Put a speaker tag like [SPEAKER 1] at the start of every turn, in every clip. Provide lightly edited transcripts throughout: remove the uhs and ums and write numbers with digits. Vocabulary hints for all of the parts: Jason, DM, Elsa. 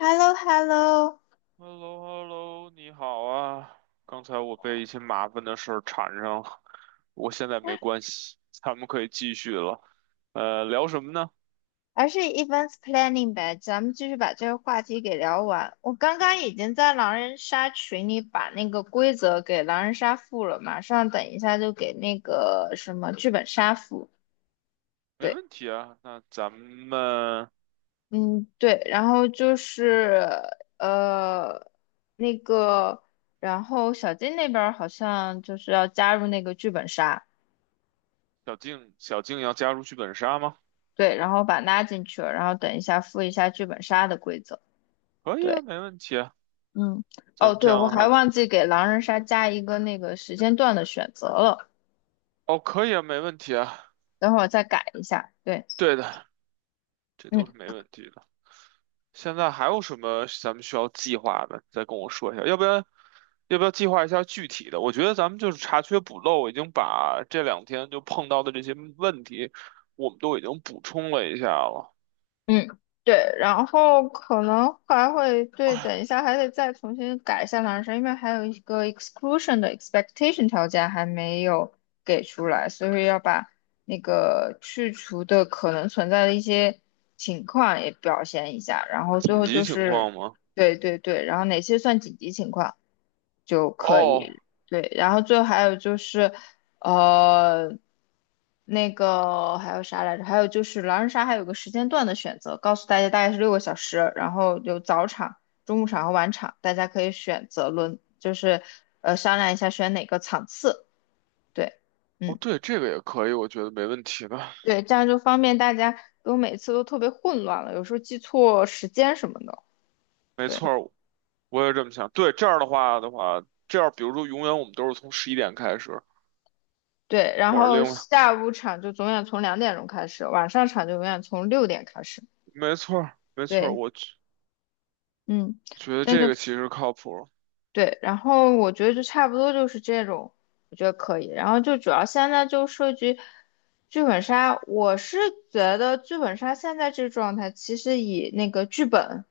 [SPEAKER 1] h e l l o h e l l o
[SPEAKER 2] h e l l o h e l l o 你好啊！刚才我被一些麻烦的事儿缠上了，我现在没关系，咱们可以继续了。聊什么呢？
[SPEAKER 1] 而是 events planning 呗，咱们继续把这个话题给聊完。我刚刚已经在狼人杀群里把那个规则给狼人杀附了，马上等一下就给那个什么剧本杀附。
[SPEAKER 2] 没
[SPEAKER 1] 对。
[SPEAKER 2] 问题啊。那咱们
[SPEAKER 1] 嗯，对，然后就是呃那个,然后小金那边儿好像就是要加入那个剧本杀。
[SPEAKER 2] 小静，小静要加入剧本杀吗？
[SPEAKER 1] 对，然后把拉进去了，然后等一下附一下剧本杀的规则。
[SPEAKER 2] 可以啊，
[SPEAKER 1] 对。
[SPEAKER 2] 没问题啊。
[SPEAKER 1] 嗯。
[SPEAKER 2] 咱
[SPEAKER 1] 哦，
[SPEAKER 2] 们这
[SPEAKER 1] 对，
[SPEAKER 2] 样
[SPEAKER 1] 我
[SPEAKER 2] 的
[SPEAKER 1] 还
[SPEAKER 2] 话，
[SPEAKER 1] 忘记给狼人杀加一个那个时间段的选择了，
[SPEAKER 2] 哦，可以啊，没问题啊。
[SPEAKER 1] 等会儿我再改一下。对。
[SPEAKER 2] 对的，这都是
[SPEAKER 1] 嗯。
[SPEAKER 2] 没问题的。现在还有什么咱们需要计划的？再跟我说一下，要不然要不要计划一下具体的？我觉得咱们就是查缺补漏，已经把这两天就碰到的这些问题，我们都已经补充了一下了。
[SPEAKER 1] 嗯，对，然后可能还会对，等一下还得再重新改一下男生，因为还有一个 exclusion 的 expectation 条件还没有给出来，所以要把那个去除的可能存在的一些情况也表现一下，然后最
[SPEAKER 2] 紧
[SPEAKER 1] 后
[SPEAKER 2] 急
[SPEAKER 1] 就
[SPEAKER 2] 情
[SPEAKER 1] 是，
[SPEAKER 2] 况吗？
[SPEAKER 1] 对对对，然后哪些算紧急情况就可
[SPEAKER 2] 哦，
[SPEAKER 1] 以。对，然后最后还有就是。呃，那个还有啥来着？还有就是狼人杀还有个时间段的选择，告诉大家大概是6个小时，然后有早场、中午场和晚场，大家可以选择轮，就是商量一下选哪个场次。对。
[SPEAKER 2] 哦，
[SPEAKER 1] 嗯，
[SPEAKER 2] 对，这个也可以，我觉得没问题的。
[SPEAKER 1] 对，这样就方便大家，因为每次都特别混乱了，有时候记错时间什么的。
[SPEAKER 2] 没
[SPEAKER 1] 对
[SPEAKER 2] 错儿我也这么想。对，这样的话，这样比如说永远我们都是从十一点开始，
[SPEAKER 1] 对，然
[SPEAKER 2] 我是
[SPEAKER 1] 后
[SPEAKER 2] 另外，
[SPEAKER 1] 下午场就永远从2点钟开始，晚上场就永远从6点开始。
[SPEAKER 2] 没错儿，
[SPEAKER 1] 对。
[SPEAKER 2] 我觉
[SPEAKER 1] 嗯。
[SPEAKER 2] 觉得
[SPEAKER 1] 这样
[SPEAKER 2] 这个
[SPEAKER 1] 就。
[SPEAKER 2] 其实靠谱
[SPEAKER 1] 对，然后我觉得就差不多就是这种，我觉得可以。然后就主要现在就涉及剧本杀，我是觉得剧本杀现在这个状态，其实以那个剧本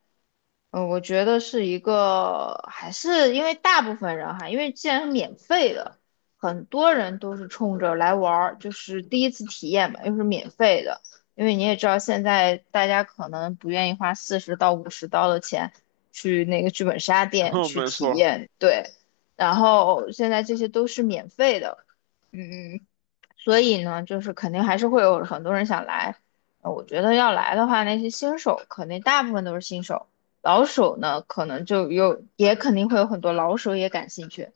[SPEAKER 1] 嗯，我觉得是一个，还是因为大部分人哈，因为既然是免费的，很多人都是冲着来玩儿，就是第一次体验嘛，又是免费的。因为你也知道，现在大家可能不愿意花40到50刀的钱去那个剧本杀店 去
[SPEAKER 2] 没
[SPEAKER 1] 体
[SPEAKER 2] 错儿，
[SPEAKER 1] 验。对。然后现在这些都是免费的。嗯，所以呢，就是肯定还是会有很多人想来。我觉得要来的话，那些新手肯定大部分都是新手，老手呢可能就有，也肯定会有很多老手也感兴趣。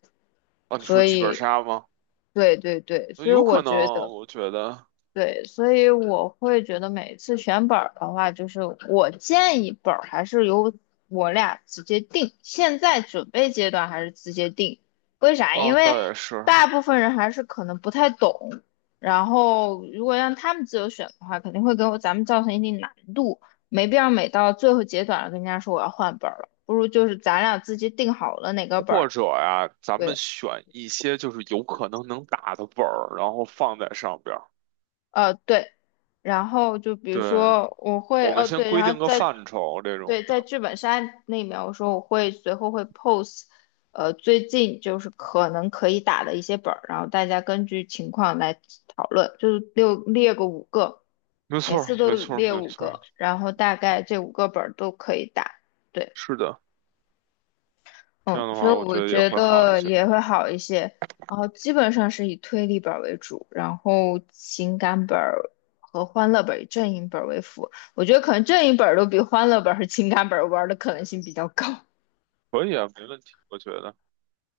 [SPEAKER 2] 啊，你说
[SPEAKER 1] 所
[SPEAKER 2] 剧本
[SPEAKER 1] 以，
[SPEAKER 2] 杀吗？
[SPEAKER 1] 对对对，所以
[SPEAKER 2] 有
[SPEAKER 1] 我
[SPEAKER 2] 可能
[SPEAKER 1] 觉
[SPEAKER 2] 啊，
[SPEAKER 1] 得。
[SPEAKER 2] 我觉得，
[SPEAKER 1] 对，所以我会觉得每次选本儿的话，就是我建议本儿还是由我俩直接定，现在准备阶段还是直接定。为啥？因
[SPEAKER 2] 哦，
[SPEAKER 1] 为
[SPEAKER 2] 倒也是，
[SPEAKER 1] 大部分人还是可能不太懂，然后如果让他们自由选的话，肯定会给我咱们造成一定难度，没必要每到最后阶段了跟人家说我要换本儿了，不如就是咱俩自己定好了哪个本
[SPEAKER 2] 或
[SPEAKER 1] 儿。
[SPEAKER 2] 者呀，咱们
[SPEAKER 1] 对。
[SPEAKER 2] 选一些就是有可能能打的本儿，然后放在上边儿。
[SPEAKER 1] 对，然后就比如
[SPEAKER 2] 对，
[SPEAKER 1] 说我会，
[SPEAKER 2] 我们先
[SPEAKER 1] 对，
[SPEAKER 2] 规
[SPEAKER 1] 然
[SPEAKER 2] 定
[SPEAKER 1] 后
[SPEAKER 2] 个
[SPEAKER 1] 在
[SPEAKER 2] 范畴这种
[SPEAKER 1] 对在
[SPEAKER 2] 的。
[SPEAKER 1] 剧本杀那面，我说我会随后会 p o s e 最近就是可能可以打的一些本儿，然后大家根据情况来讨论，就是六列个五个，
[SPEAKER 2] 没
[SPEAKER 1] 每
[SPEAKER 2] 错
[SPEAKER 1] 次
[SPEAKER 2] 儿，
[SPEAKER 1] 都
[SPEAKER 2] 没错儿，
[SPEAKER 1] 列
[SPEAKER 2] 没
[SPEAKER 1] 五
[SPEAKER 2] 错儿，
[SPEAKER 1] 个，然后大概这五个本儿都可以打。对。
[SPEAKER 2] 是的。这
[SPEAKER 1] 嗯，
[SPEAKER 2] 样的
[SPEAKER 1] 所
[SPEAKER 2] 话，
[SPEAKER 1] 以
[SPEAKER 2] 我觉
[SPEAKER 1] 我
[SPEAKER 2] 得也
[SPEAKER 1] 觉
[SPEAKER 2] 会好一
[SPEAKER 1] 得
[SPEAKER 2] 些。
[SPEAKER 1] 也会好一些。然后基本上是以推理本儿为主，然后情感本儿和欢乐本儿以阵营本儿为辅。我觉得可能阵营本儿都比欢乐本儿和情感本儿玩儿的可能性比较高。
[SPEAKER 2] 可以啊，没问题，我觉得。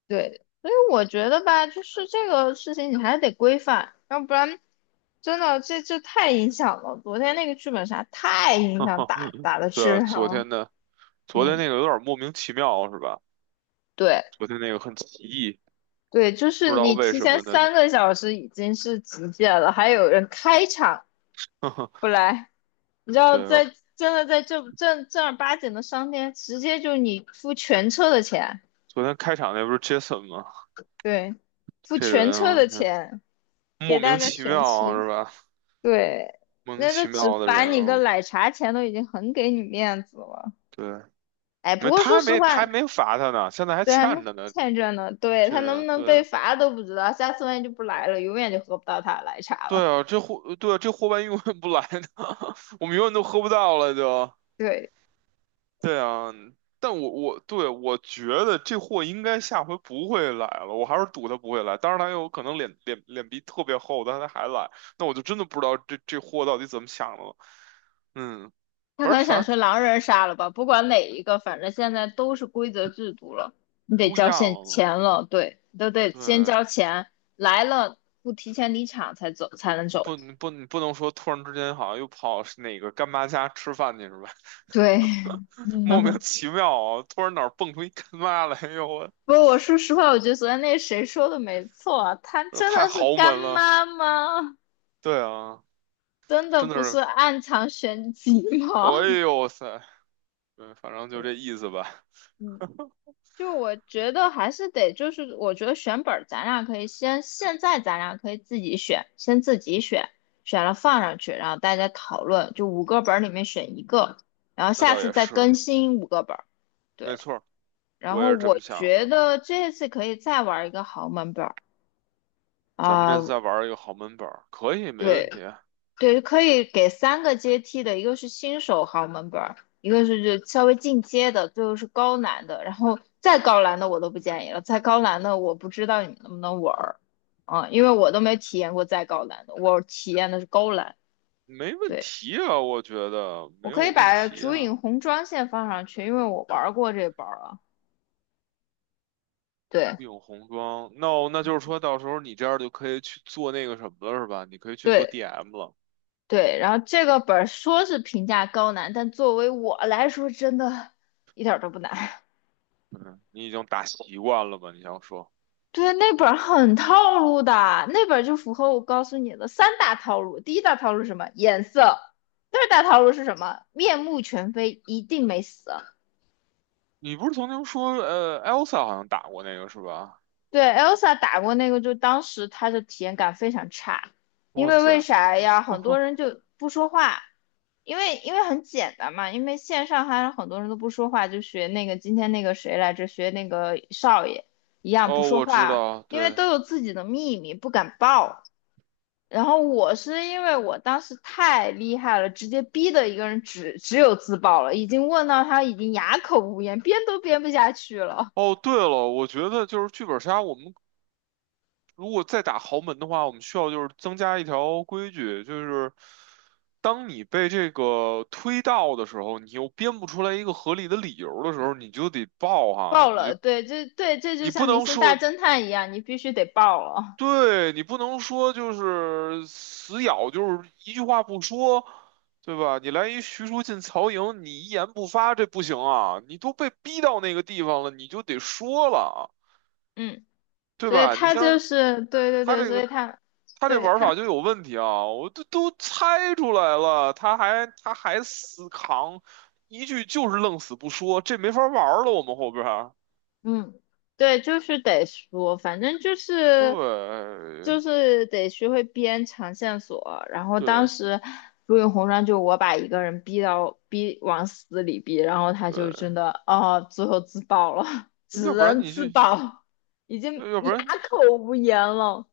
[SPEAKER 1] 对，所以我觉得吧，就是这个事情你还得规范，要不然真的这太影响了。昨天那个剧本杀太影响打 打的
[SPEAKER 2] 对
[SPEAKER 1] 质
[SPEAKER 2] 啊，
[SPEAKER 1] 量
[SPEAKER 2] 昨
[SPEAKER 1] 了。
[SPEAKER 2] 天的，昨天
[SPEAKER 1] 嗯。
[SPEAKER 2] 那个有点莫名其妙，是吧？
[SPEAKER 1] 对。
[SPEAKER 2] 昨天那个很奇异，
[SPEAKER 1] 对，就
[SPEAKER 2] 不
[SPEAKER 1] 是
[SPEAKER 2] 知道
[SPEAKER 1] 你
[SPEAKER 2] 为
[SPEAKER 1] 提
[SPEAKER 2] 什
[SPEAKER 1] 前
[SPEAKER 2] 么的。
[SPEAKER 1] 3个小时已经是极限了，还有人开场不 来，你知道
[SPEAKER 2] 对，
[SPEAKER 1] 在真的在这正正儿八经的商店，直接就你付全车的钱。
[SPEAKER 2] 昨天开场那不是 Jason 吗？
[SPEAKER 1] 对，付
[SPEAKER 2] 这人
[SPEAKER 1] 全车的
[SPEAKER 2] 啊。
[SPEAKER 1] 钱给
[SPEAKER 2] 莫
[SPEAKER 1] 大
[SPEAKER 2] 名
[SPEAKER 1] 家
[SPEAKER 2] 其
[SPEAKER 1] 全
[SPEAKER 2] 妙
[SPEAKER 1] 清。
[SPEAKER 2] 是吧？
[SPEAKER 1] 对，
[SPEAKER 2] 莫名
[SPEAKER 1] 那个
[SPEAKER 2] 其
[SPEAKER 1] 只
[SPEAKER 2] 妙的
[SPEAKER 1] 罚
[SPEAKER 2] 人，
[SPEAKER 1] 你个
[SPEAKER 2] 嗯，
[SPEAKER 1] 奶茶钱都已经很给你面子了。
[SPEAKER 2] 对，
[SPEAKER 1] 哎，不
[SPEAKER 2] 没，
[SPEAKER 1] 过
[SPEAKER 2] 他
[SPEAKER 1] 说
[SPEAKER 2] 还
[SPEAKER 1] 实
[SPEAKER 2] 没，他
[SPEAKER 1] 话。
[SPEAKER 2] 还没罚他呢，现在还
[SPEAKER 1] 对，还没
[SPEAKER 2] 欠着呢。
[SPEAKER 1] 欠着呢。对，
[SPEAKER 2] 这
[SPEAKER 1] 他能不
[SPEAKER 2] 人，
[SPEAKER 1] 能被
[SPEAKER 2] 对，
[SPEAKER 1] 罚都不知道，下次万一就不来了，永远就喝不到他的奶茶
[SPEAKER 2] 对
[SPEAKER 1] 了。
[SPEAKER 2] 啊，这货，对啊，这货万一永远不来呢，我们永远都喝不到了就。
[SPEAKER 1] 对。
[SPEAKER 2] 对啊，但我觉得这货应该下回不会来了，我还是赌他不会来。当然他有可能脸皮特别厚，但他还来，那我就真的不知道这货到底怎么想的了。嗯，
[SPEAKER 1] 他可
[SPEAKER 2] 反正
[SPEAKER 1] 能
[SPEAKER 2] 反
[SPEAKER 1] 想
[SPEAKER 2] 正
[SPEAKER 1] 去狼人杀了吧？不管哪一个，反正现在都是规则制度了，你得
[SPEAKER 2] 都一
[SPEAKER 1] 交
[SPEAKER 2] 样
[SPEAKER 1] 现
[SPEAKER 2] 了嘛。
[SPEAKER 1] 钱了。对，你都得先
[SPEAKER 2] 对，
[SPEAKER 1] 交钱，来了不提前离场才走才能
[SPEAKER 2] 你
[SPEAKER 1] 走。
[SPEAKER 2] 不，你不，你不能说突然之间好像又跑哪个干妈家吃饭去是吧？
[SPEAKER 1] 对，
[SPEAKER 2] 莫名
[SPEAKER 1] 嗯
[SPEAKER 2] 其妙啊，突然哪儿蹦出一干妈来，哎呦我，
[SPEAKER 1] 不过我说实话，我觉得昨天那谁说的没错啊他
[SPEAKER 2] 这
[SPEAKER 1] 真
[SPEAKER 2] 太
[SPEAKER 1] 的是
[SPEAKER 2] 豪
[SPEAKER 1] 干
[SPEAKER 2] 门了。
[SPEAKER 1] 妈吗？
[SPEAKER 2] 对啊，
[SPEAKER 1] 真的
[SPEAKER 2] 真的
[SPEAKER 1] 不是
[SPEAKER 2] 是，
[SPEAKER 1] 暗藏玄机
[SPEAKER 2] 哎
[SPEAKER 1] 吗？
[SPEAKER 2] 呦塞，对，反正 就
[SPEAKER 1] 对。
[SPEAKER 2] 这意思吧。
[SPEAKER 1] 嗯。就我觉得还是得，就是我觉得选本儿，咱俩可以先，现在咱俩可以自己选，先自己选，选了放上去，然后大家讨论，就五个本儿里面选一个，然后
[SPEAKER 2] 那
[SPEAKER 1] 下
[SPEAKER 2] 倒
[SPEAKER 1] 次
[SPEAKER 2] 也
[SPEAKER 1] 再
[SPEAKER 2] 是，
[SPEAKER 1] 更新五个本儿。
[SPEAKER 2] 没
[SPEAKER 1] 对。
[SPEAKER 2] 错儿
[SPEAKER 1] 然
[SPEAKER 2] 我也
[SPEAKER 1] 后
[SPEAKER 2] 是这么
[SPEAKER 1] 我
[SPEAKER 2] 想
[SPEAKER 1] 觉
[SPEAKER 2] 的。
[SPEAKER 1] 得这次可以再玩一个豪门本儿
[SPEAKER 2] 咱们这次
[SPEAKER 1] 啊。
[SPEAKER 2] 再玩一个豪门本儿，可以，没
[SPEAKER 1] 对。
[SPEAKER 2] 问题啊。
[SPEAKER 1] 对，可以给3个阶梯的，一个是新手豪门本儿，一个是就稍微进阶的，最后是高难的，然后再高难的我都不建议了，再高难的我不知道你们能不能玩儿，啊，因为我都
[SPEAKER 2] 嗯，
[SPEAKER 1] 没体验过再高难的，我体验的是高难。
[SPEAKER 2] 没问
[SPEAKER 1] 对，
[SPEAKER 2] 题啊，我觉得
[SPEAKER 1] 我
[SPEAKER 2] 没
[SPEAKER 1] 可
[SPEAKER 2] 有
[SPEAKER 1] 以
[SPEAKER 2] 问
[SPEAKER 1] 把
[SPEAKER 2] 题
[SPEAKER 1] 竹
[SPEAKER 2] 啊。
[SPEAKER 1] 影红妆线放上去，因为我玩儿过这本儿啊。对
[SPEAKER 2] 有红装，o 那就是说到时候你这样就可以去做那个什么了，是吧？你可以去做
[SPEAKER 1] 对
[SPEAKER 2] DM 了，
[SPEAKER 1] 对，然后这个本儿说是评价高难，但作为我来说，真的一点儿都不难。
[SPEAKER 2] 你已经打习惯了吧？你想说，
[SPEAKER 1] 对，那本儿很套路的，那本儿就符合我告诉你的三大套路。第一大套路是什么？颜色。第二大套路是什么？面目全非，一定没死。
[SPEAKER 2] 你不是曾经说，Elsa 好像打过那个是吧？
[SPEAKER 1] 对，Elsa 打过那个，就当时她的体验感非常差，因
[SPEAKER 2] 哇
[SPEAKER 1] 为
[SPEAKER 2] 塞，
[SPEAKER 1] 为啥呀？很多人 就不说话，因为很简单嘛，因为线上还有很多人都不说话，就学那个今天那个谁来着，学那个少爷一样不
[SPEAKER 2] 哦，
[SPEAKER 1] 说
[SPEAKER 2] 我知
[SPEAKER 1] 话，
[SPEAKER 2] 道，
[SPEAKER 1] 因为
[SPEAKER 2] 对，
[SPEAKER 1] 都有自己的秘密，不敢报。然后我是因为我当时太厉害了，直接逼的一个人只有自爆了，已经问到他已经哑口无言，编都编不下去了，
[SPEAKER 2] 哦，对了，我觉得就是剧本杀，我们如果再打豪门的话，我们需要就是增加一条规矩，就是当你被这个推到的时候，你又编不出来一个合理的理由的时候，你就得报
[SPEAKER 1] 爆
[SPEAKER 2] 哈，你
[SPEAKER 1] 了。
[SPEAKER 2] 就
[SPEAKER 1] 对，这就
[SPEAKER 2] 你不
[SPEAKER 1] 像明
[SPEAKER 2] 能
[SPEAKER 1] 星大
[SPEAKER 2] 说
[SPEAKER 1] 侦探一样，你必须得爆了。
[SPEAKER 2] 对你不能说就是死咬，就是一句话不说，对吧？你来一徐庶进曹营，你一言不发，这不行啊！你都被逼到那个地方了，你就得说了啊，
[SPEAKER 1] 嗯，
[SPEAKER 2] 对
[SPEAKER 1] 所以
[SPEAKER 2] 吧？你
[SPEAKER 1] 他就
[SPEAKER 2] 像
[SPEAKER 1] 是对对
[SPEAKER 2] 他
[SPEAKER 1] 对，
[SPEAKER 2] 这
[SPEAKER 1] 所
[SPEAKER 2] 个，
[SPEAKER 1] 以他
[SPEAKER 2] 他这
[SPEAKER 1] 对
[SPEAKER 2] 玩
[SPEAKER 1] 他。
[SPEAKER 2] 法就有问题啊！我都猜出来了，他还死扛，一句就是愣死不说，这没法玩了。我们后边儿
[SPEAKER 1] 嗯，对，就是得说，反正就是就
[SPEAKER 2] 对
[SPEAKER 1] 是得学会编长线索。然后
[SPEAKER 2] 对
[SPEAKER 1] 当时如影红妆，就我把一个人逼到逼往死里逼，然后他就真
[SPEAKER 2] 对，
[SPEAKER 1] 的哦，最后自爆了，
[SPEAKER 2] 要
[SPEAKER 1] 只
[SPEAKER 2] 不然
[SPEAKER 1] 能
[SPEAKER 2] 你
[SPEAKER 1] 自
[SPEAKER 2] 去，
[SPEAKER 1] 爆，已经
[SPEAKER 2] 要不然。
[SPEAKER 1] 哑口无言了。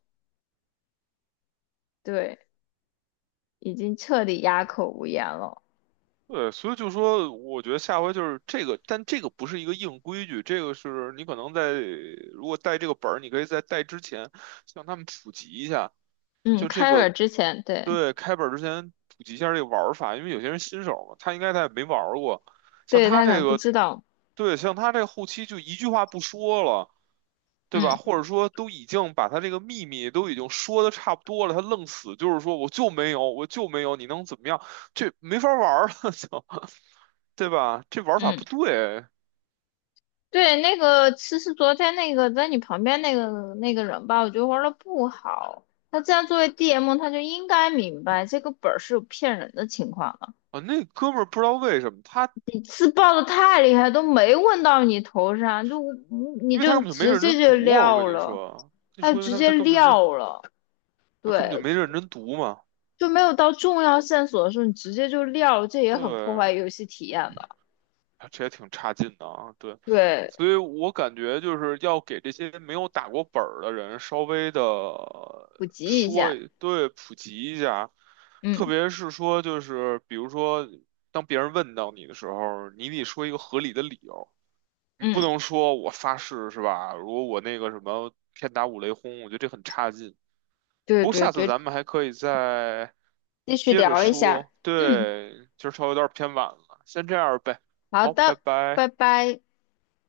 [SPEAKER 1] 对，已经彻底哑口无言了。
[SPEAKER 2] 对，所以就说，我觉得下回就是这个，但这个不是一个硬规矩，这个是你可能在如果带这个本儿，你可以在带之前向他们普及一下，
[SPEAKER 1] 嗯，
[SPEAKER 2] 就这
[SPEAKER 1] 开
[SPEAKER 2] 个，
[SPEAKER 1] 尔之前。对。
[SPEAKER 2] 对，开本儿之前普及一下这个玩儿法，因为有些人新手嘛，他应该他也没玩儿过，像
[SPEAKER 1] 对，
[SPEAKER 2] 他
[SPEAKER 1] 他可
[SPEAKER 2] 这
[SPEAKER 1] 能不
[SPEAKER 2] 个，
[SPEAKER 1] 知道。
[SPEAKER 2] 对，像他这个后期就一句话不说了，对吧？
[SPEAKER 1] 嗯
[SPEAKER 2] 或者说都已经把他这个秘密都已经说的差不多了，他愣死就是说我就没有，我就没有，你能怎么样？这没法玩儿了，就，对吧？这玩法
[SPEAKER 1] 嗯。
[SPEAKER 2] 不对
[SPEAKER 1] 对，那个其实昨天那个在你旁边那个人吧，我觉得玩的不好。他既然作为 DM,他就应该明白这个本儿是有骗人的情况的。
[SPEAKER 2] 啊！那哥们儿不知道为什么他，
[SPEAKER 1] 你自爆的太厉害，都没问到你头上，就你
[SPEAKER 2] 因为他根
[SPEAKER 1] 就
[SPEAKER 2] 本就没
[SPEAKER 1] 直
[SPEAKER 2] 认
[SPEAKER 1] 接
[SPEAKER 2] 真读
[SPEAKER 1] 就
[SPEAKER 2] 啊，我
[SPEAKER 1] 撂
[SPEAKER 2] 跟你
[SPEAKER 1] 了，
[SPEAKER 2] 说，你
[SPEAKER 1] 他
[SPEAKER 2] 说
[SPEAKER 1] 就
[SPEAKER 2] 因为
[SPEAKER 1] 直
[SPEAKER 2] 他
[SPEAKER 1] 接
[SPEAKER 2] 他根本就没
[SPEAKER 1] 撂了。
[SPEAKER 2] 他根本就
[SPEAKER 1] 对，
[SPEAKER 2] 没认真读嘛，
[SPEAKER 1] 就没有到重要线索的时候，你直接就撂了，这也很破
[SPEAKER 2] 对。
[SPEAKER 1] 坏游戏体验的。
[SPEAKER 2] 啊这也挺差劲的啊，对，
[SPEAKER 1] 对，
[SPEAKER 2] 所以我感觉就是要给这些没有打过本儿的人稍微的
[SPEAKER 1] 普及一
[SPEAKER 2] 说
[SPEAKER 1] 下。
[SPEAKER 2] 一对，普及一下，特
[SPEAKER 1] 嗯
[SPEAKER 2] 别是说就是比如说当别人问到你的时候，你得说一个合理的理由，你
[SPEAKER 1] 嗯。
[SPEAKER 2] 不能说我发誓是吧？如果我那个什么天打五雷轰，我觉得这很差劲。
[SPEAKER 1] 对
[SPEAKER 2] 不过
[SPEAKER 1] 对
[SPEAKER 2] 下次
[SPEAKER 1] 对，
[SPEAKER 2] 咱们还可以再
[SPEAKER 1] 继续
[SPEAKER 2] 接着
[SPEAKER 1] 聊一下。
[SPEAKER 2] 说，
[SPEAKER 1] 嗯。
[SPEAKER 2] 对，今儿稍微有点偏晚了，先这样呗，
[SPEAKER 1] 好
[SPEAKER 2] 好，拜
[SPEAKER 1] 的，
[SPEAKER 2] 拜。
[SPEAKER 1] 拜拜。